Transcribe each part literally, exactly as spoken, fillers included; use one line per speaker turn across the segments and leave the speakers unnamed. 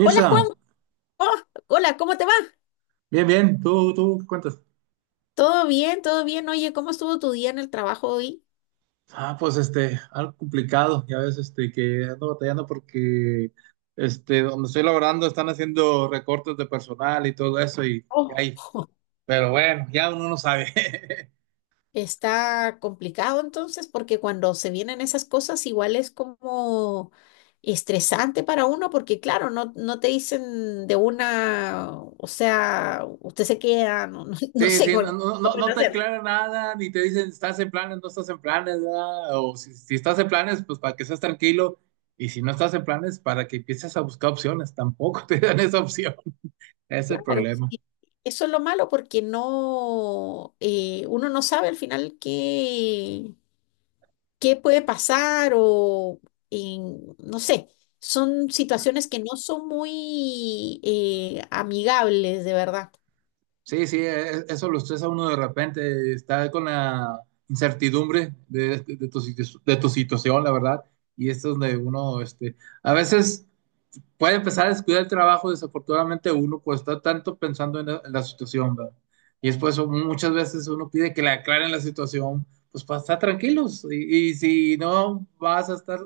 Hola Juan. Oh, hola, ¿cómo te va?
bien, bien, ¿tú, tú qué cuentas?
¿Todo bien? ¿Todo bien? Oye, ¿cómo estuvo tu día en el trabajo hoy?
Ah, pues este, algo complicado, ya ves, este, que ando batallando porque, este, donde estoy laborando están haciendo recortes de personal y todo eso y, y
Oh,
ahí. Pero bueno, ya uno no sabe.
Está complicado entonces porque cuando se vienen esas cosas igual es como estresante para uno porque claro, no, no te dicen de una, o sea, usted se queda, no, no, no
Sí,
sé,
sí,
con
no, no,
lo
no
pueden
no te
hacer.
aclara nada, ni te dicen, si estás en planes, no estás en planes, ¿verdad? O si, si estás en planes, pues para que seas tranquilo, y si no estás en planes, para que empieces a buscar opciones, tampoco te dan esa opción, ese es el
Claro,
problema.
sí. Eso es lo malo porque no, eh, uno no sabe al final qué, qué puede pasar o en- no sé, son situaciones que no son muy eh, amigables, de verdad.
Sí, sí, e- eso lo estresa uno de repente, está con la incertidumbre de, de tu, situ- de tu situación, la verdad, y esto es donde uno, este, a veces puede empezar a descuidar el trabajo. Desafortunadamente uno pues está tanto pensando en la, en la situación, ¿verdad? Y después muchas veces uno pide que le aclaren la situación, pues para estar tranquilos, y, y si no vas a estar,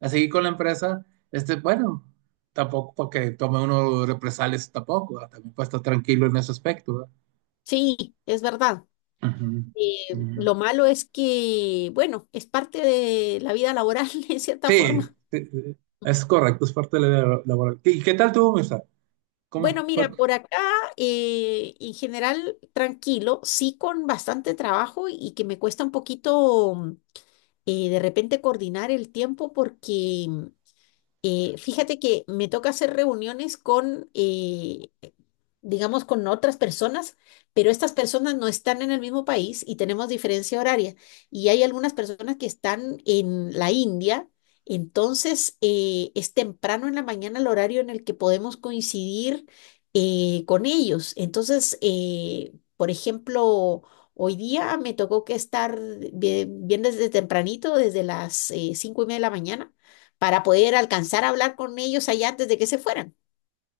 a seguir con la empresa, este, bueno, tampoco para que tome uno represalias tampoco, ¿verdad? También para estar tranquilo en ese aspecto, ¿verdad?
Sí, es verdad.
Ujú,
Eh,
ujú.
lo malo es que, bueno, es parte de la vida laboral en cierta
Sí,
forma.
sí, sí, es correcto, es parte de la vida laboral. ¿Y qué tal tuvo, Mirza?
Bueno,
¿Cómo fue?
mira, por acá eh, en general tranquilo, sí con bastante trabajo y que me cuesta un poquito eh, de repente coordinar el tiempo porque Eh, fíjate que me toca hacer reuniones con, eh, digamos, con otras personas, pero estas personas no están en el mismo país y tenemos diferencia horaria. Y hay algunas personas que están en la India, entonces eh, es temprano en la mañana el horario en el que podemos coincidir eh, con ellos. Entonces, eh, por ejemplo. Hoy día me tocó que estar bien, bien desde tempranito, desde las eh, cinco y media de la mañana, para poder alcanzar a hablar con ellos allá antes de que se fueran.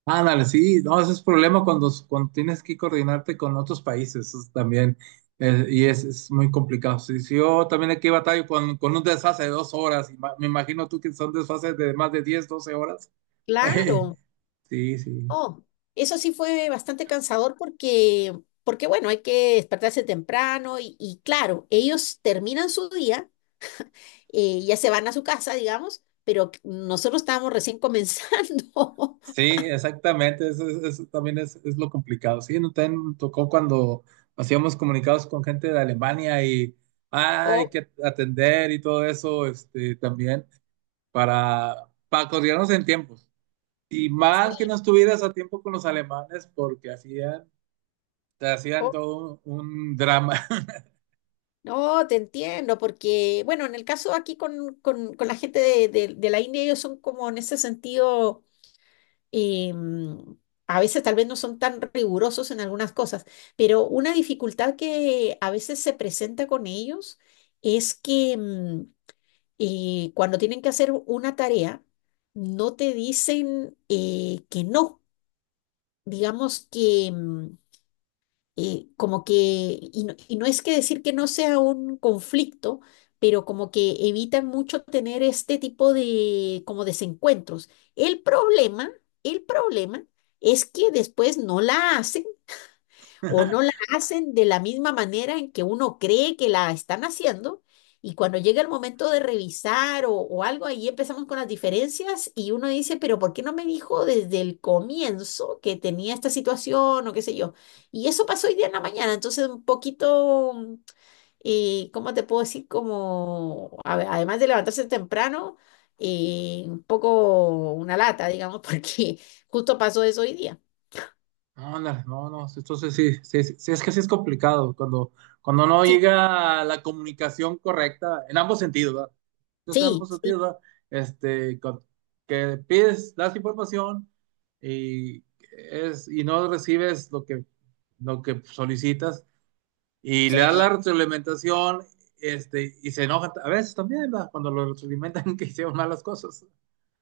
Ándale, sí, no, ese es problema cuando, cuando tienes que coordinarte con otros países, eso es también, eh, y es, es muy complicado. Sí, sí, yo también aquí batallo con, con un desfase de dos horas, y ma- me imagino tú que son desfases de más de diez, doce horas.
Claro.
Sí, sí.
Oh, eso sí fue bastante cansador porque, porque bueno, hay que despertarse temprano y, y claro, ellos terminan su día, eh, ya se van a su casa, digamos, pero c- nosotros estábamos recién comenzando.
Sí, exactamente, eso, es- eso también es, es lo complicado. Sí, no, también me tocó cuando hacíamos comunicados con gente de Alemania y ah, hay
Oh,
que atender y todo eso, este, también para, para coordinarnos en tiempos. Y mal que
sí,
no estuvieras a tiempo con los alemanes porque hacían, te hacían
oh.
todo un, un drama.
No, te entiendo, porque, bueno, en el caso aquí con, con- con la gente de, de de la India, ellos son como en ese sentido eh, a veces tal vez no son tan rigurosos en algunas cosas, pero una dificultad que a veces se presenta con ellos es que mm, eh, cuando tienen que hacer una tarea, no te dicen eh, que no. Digamos que mm, eh, como que, y no, y no es que decir que no sea un conflicto, pero como que evitan mucho tener este tipo de como desencuentros. El problema, el problema es que después no la hacen o no la hacen de la misma manera en que uno cree que la están haciendo. Y cuando llega el momento de revisar o, o algo, ahí empezamos con las diferencias y uno dice, pero ¿por qué no me dijo desde el comienzo que tenía esta situación o qué sé yo? Y eso pasó hoy día en la mañana, entonces un poquito, mm, eh, ¿cómo te puedo decir? Como, a- además de levantarse temprano, eh, un poco una lata, digamos, porque justo pasó eso hoy día.
Ándale, no, no, sí, entonces sí, sí, sí, sí, es que sí es complicado cuando, cuando no
Sí,
llega la comunicación correcta en ambos sentidos, ¿verdad? Entonces, en ambos
sí, sí,
sentidos, ¿verdad? Este, con- que pides, das información y, es, y no recibes lo que, lo que solicitas y le das la
sí,
retroalimentación, este, y se enojan a veces también, ¿verdad? Cuando lo retroalimentan que hicieron malas cosas.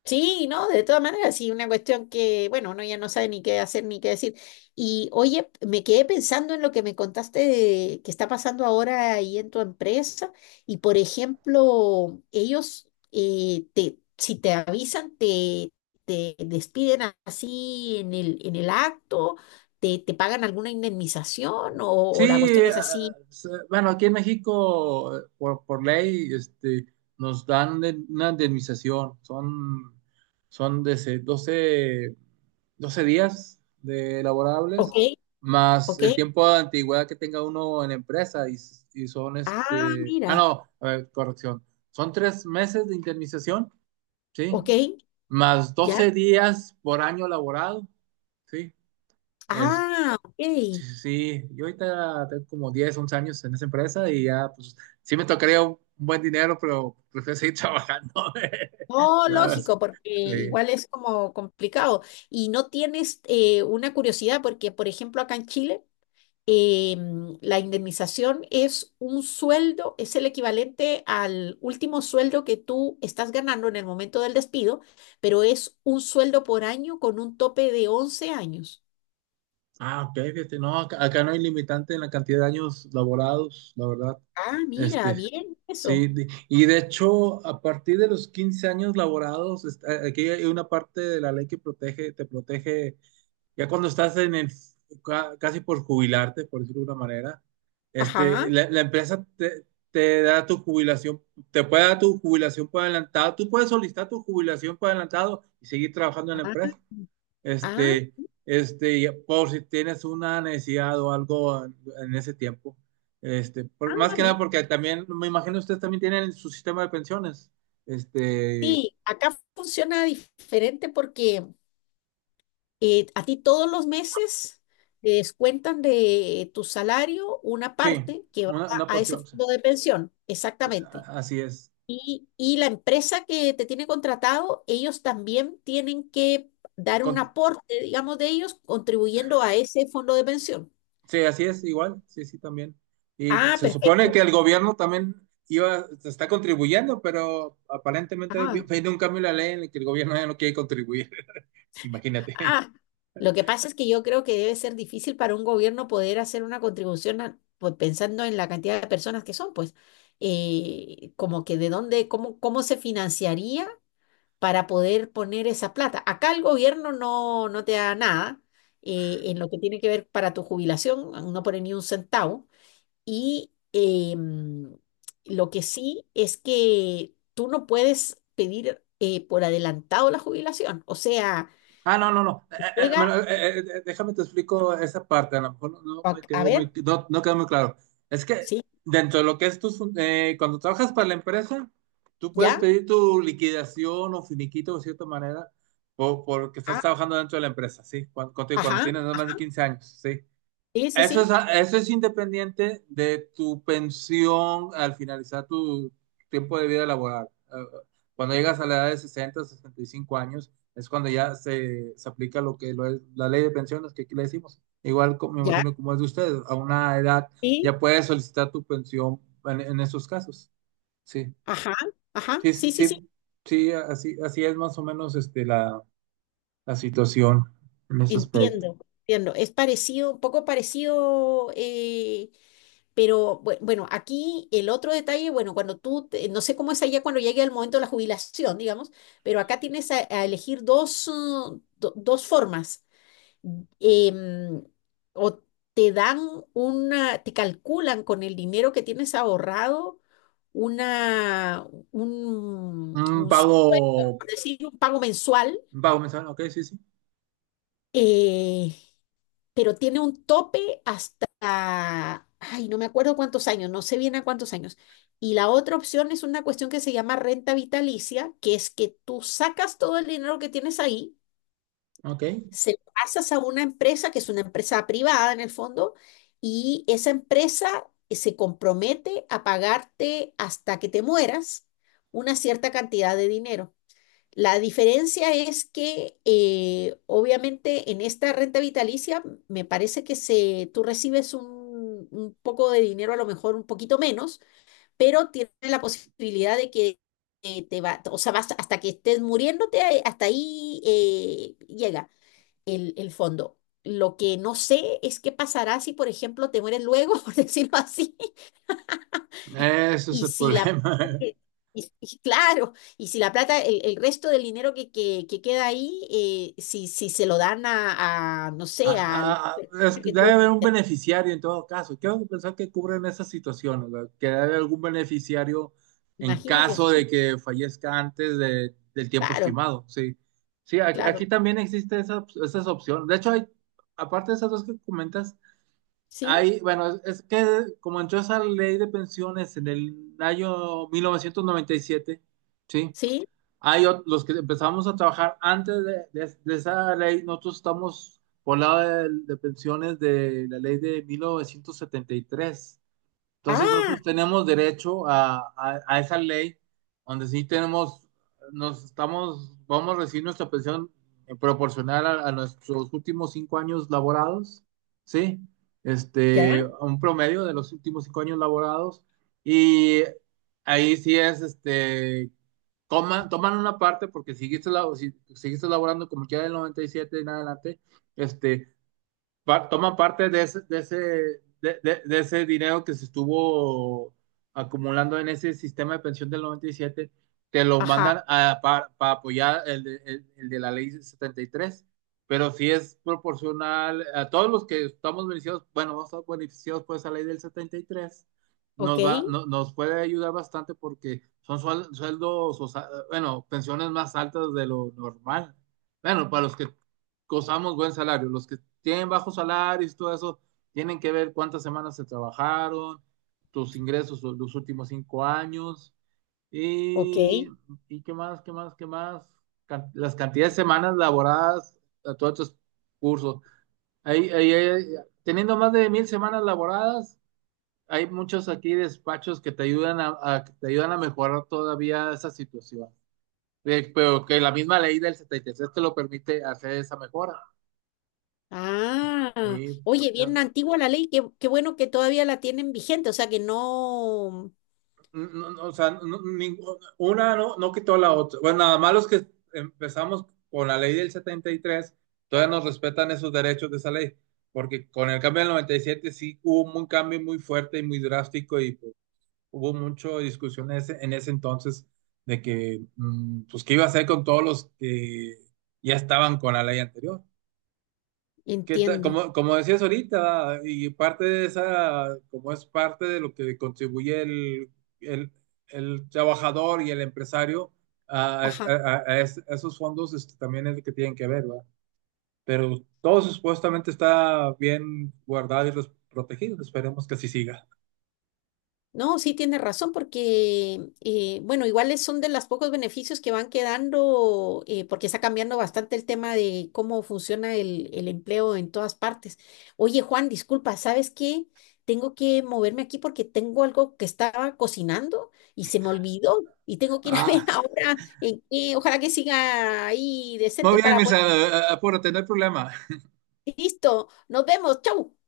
Sí, no, de todas maneras, sí, una cuestión que, bueno, uno ya no sabe ni qué hacer ni qué decir. Y oye, me quedé pensando en lo que me contaste de que está pasando ahora ahí en tu empresa. Y por ejemplo, ellos, eh, te, si te avisan, te, te despiden a- así en el, en el acto, te, te pagan alguna indemnización o, o la
Sí,
cuestión es
ah,
así.
se- bueno, aquí en México, eh, por, por ley, este, nos dan de- una indemnización. Son, son de ese doce 12 días de
Ok,
laborables, más
ok.
el tiempo de antigüedad que tenga uno en la empresa. Y, s- y son,
Ah,
este, ah,
mira,
no, a ver, corrección. Son tres meses de indemnización, ¿sí?
ok,
Más
ya.
doce días por año laborado, ¿sí?
Ah, ok.
Sí, sí, sí. Yo ahorita tengo como diez, once años en esa empresa y ya, pues, sí me tocaría un buen dinero, pero prefiero seguir trabajando.
No,
La verdad,
lógico, porque
sí.
igual es como complicado. Y no tienes eh, una curiosidad, porque por ejemplo acá en Chile eh, mm, la indemnización es un sueldo, es el equivalente al último sueldo que tú estás ganando en el momento del despido, pero es un sueldo por año con un tope de once años.
Ah, ok, fíjate, no, acá, acá no hay limitante en la cantidad de años laborados, la verdad.
Ah, mira,
Este,
bien
sí,
eso.
de- y de hecho, a partir de los quince años laborados, este, aquí hay una parte de la ley que protege, te protege ya cuando estás en el, ca- casi por jubilarte, por decirlo de una manera, este,
Ajá.
la, la empresa te, te da tu jubilación, te puede dar tu jubilación por adelantado, tú puedes solicitar tu jubilación por adelantado y seguir trabajando en la
Ah,
empresa.
ah,
Este, este, y por si tienes una necesidad o algo en, en ese tiempo. Este, por- más
ah,
que nada
mira.
porque también, me imagino ustedes también tienen su sistema de pensiones. Este,
Sí, acá funciona diferente porque eh, a ti todos los meses te descuentan de tu salario una
sí,
parte que va
una, una
a, a ese
porción, o sea,
fondo de pensión, exactamente.
a- así es.
Y, y la empresa que te tiene contratado, ellos también tienen que dar un
Con-
aporte, digamos, de ellos contribuyendo a ese fondo de pensión.
Sí, así es, igual, sí, sí, también. Y
Ah,
se supone
perfecto.
que el gobierno también iba, está contribuyendo, pero aparentemente
Ah.
viene un cambio en la ley en el que el gobierno ya no quiere contribuir, imagínate.
Ah, lo que pasa es que yo creo que debe ser difícil para un gobierno poder hacer una contribución a- pues, pensando en la cantidad de personas que son, pues, eh, como que de dónde, cómo, cómo se financiaría para poder poner esa plata. Acá el gobierno no, no te da nada eh, en lo que tiene que ver para tu jubilación, no pone ni un centavo. Y eh, mm, lo que sí es que tú no puedes pedir eh, por adelantado la jubilación. O sea,
Ah, no, no, no. Eh, eh,
llega,
bueno, eh, eh, eh, déjame te explico esa parte, a lo mejor no, no
a
me
a
quedó
ver.
muy, no, no quedó muy claro. Es que
Sí,
dentro de lo que es tu, cuando trabajas para la empresa, tú puedes
ya,
pedir tu liquidación o finiquito de cierta manera, o porque estás
ah,
trabajando dentro de la empresa, ¿sí? Cuando, cuando
ajá,
tienes más de
ajá,
quince años, ¿sí?
sí, sí,
Eso es,
sí,
eso es independiente de tu pensión al finalizar tu tiempo de vida laboral. Eh, Cuando llegas a la edad de sesenta sesenta y cinco años, es cuando ya se, se aplica lo que lo es la ley de pensiones, que aquí le decimos. Igual co- me
ya,
imagino como es de ustedes, a una edad
sí,
ya puedes solicitar tu pensión en, en esos casos. Sí,
ajá, ajá,
sí,
sí, sí, sí,
sí, sí, así, así es más o menos este, la, la situación en ese aspecto.
entiendo, entiendo. Es parecido, un poco parecido, eh, pero bue- bueno, aquí el otro detalle, bueno, cuando tú, te- no sé cómo es allá cuando llegue el momento de la jubilación, digamos, pero acá tienes a, a elegir dos, uh, do- dos formas. Em, o te dan una, te calculan con el dinero que tienes ahorrado una, un,
Un
un
pago,
sueldo, por decir, un pago mensual,
un pago mensual, ok, sí, sí,
eh, pero tiene un tope hasta, ay, no me acuerdo cuántos años, no sé bien a cuántos años. Y la otra opción es una cuestión que se llama renta vitalicia, que es que tú sacas todo el dinero que tienes ahí
ok.
se lo pasas a una empresa que es una empresa privada en el fondo, y esa empresa eh, se compromete a pagarte hasta que te mueras una cierta cantidad de dinero. La diferencia es que eh, obviamente en esta renta vitalicia me parece que se, tú recibes un, un poco de dinero, a lo mejor un poquito menos, pero tienes la posibilidad de que eh, te va, o sea, vas hasta que estés muriéndote, eh, hasta ahí eh, llega el, el fondo. Lo que no sé es qué pasará si, por ejemplo, te mueres luego, por decirlo así,
Eso es
y
el
si la.
problema.
que- Y, y claro, y si la plata, el, el resto del dinero que, que, que queda ahí, eh, si, si se lo dan a, a, no sé, a alguna
Ah, ah, ah, es
persona
que
que
debe
tú
haber un beneficiario en todo caso. Quiero pensar que cubren esas situaciones, ¿verdad? Que debe haber algún beneficiario en
imagino que
caso de
sí,
que fallezca antes de- del tiempo
claro,
estimado. Sí, sí, aquí, aquí
claro,
también existe esa, op- esas opciones. De hecho, hay, aparte de esas dos que comentas,
sí,
hay, bueno, es que como entró esa ley de pensiones en el año mil novecientos noventa y siete. Sí.
sí,
Hay ot- los que empezamos a trabajar antes de, de- de esa ley, nosotros estamos por lado de, de pensiones de la ley de mil novecientos setenta y tres. Entonces
ah,
nosotros tenemos derecho a, a- a esa ley donde sí tenemos, nos estamos, vamos a recibir nuestra pensión, eh, proporcional a, a nuestros últimos cinco años laborados, ¿sí?
ya,
Este, a un promedio de los últimos cinco años laborados, y ahí sí es, este, toman, toman una parte porque si seguiste, labo- si, seguiste laborando como quiera del noventa y siete en adelante, este, pa- toman parte de ese, de ese, de, de- de ese dinero que se estuvo acumulando en ese sistema de pensión del noventa y siete, te lo
ajá,
mandan a, para, apoyar el de, el- el de la ley setenta y tres, pero si es proporcional a todos los que estamos beneficiados, bueno, vamos a estar beneficiados por esa ley del setenta y tres,
ok,
nos va, no- nos puede ayudar bastante porque son suel- sueldos, o sea, bueno, pensiones más altas de lo normal. Bueno, para los que gozamos buen salario. Los que tienen bajos salarios y todo eso, tienen que ver cuántas semanas se trabajaron, tus ingresos los, los últimos cinco años
ok,
y, y qué más, qué más, qué más. Can- las cantidades de semanas laboradas a todos estos cursos. Ahí, ahí- ahí- Teniendo más de mil semanas laboradas, hay muchos aquí despachos que te ayudan a, a- que te ayudan a mejorar todavía esa situación. Eh, Pero que la misma ley del setenta y tres te lo permite hacer esa mejora.
ah,
Sí.
oye, bien antigua la ley, qué, qué bueno que todavía la tienen vigente, o sea que no.
No, no, o sea, no- ninguna- una no, no quitó la otra. Bueno, nada más los que empezamos con la ley del setenta y tres todavía nos respetan esos derechos de esa ley, porque con el cambio del noventa y siete sí hubo un cambio muy fuerte y muy drástico y pues, hubo mucha discusión en ese, en ese entonces de que, mm, pues, qué iba a hacer con todos los que ya estaban con la ley anterior. ¿Qué tal?
Entiendo.
Como, como decías ahorita, y parte de esa, como es parte de lo que contribuye el, el- el trabajador y el empresario a, a-
Ajá.
a- a es- a esos fondos, este, también es lo que tienen que ver, ¿verdad? Pero todo supuestamente está bien guardado y res- protegido, esperemos que así siga.
No, sí tiene razón porque, eh, bueno, iguales son de los pocos beneficios que van quedando eh, porque está cambiando bastante el tema de cómo funciona el, el empleo en todas partes. Oye, Juan, disculpa, ¿sabes qué? Tengo que moverme aquí porque tengo algo que estaba cocinando y se me olvidó y tengo que ir a ver
Ah,
ahora en qué, ojalá que siga ahí decente
muy bien,
para poder.
Mirza, a- a- apúrate, no hay problema.
Listo, nos vemos, chau.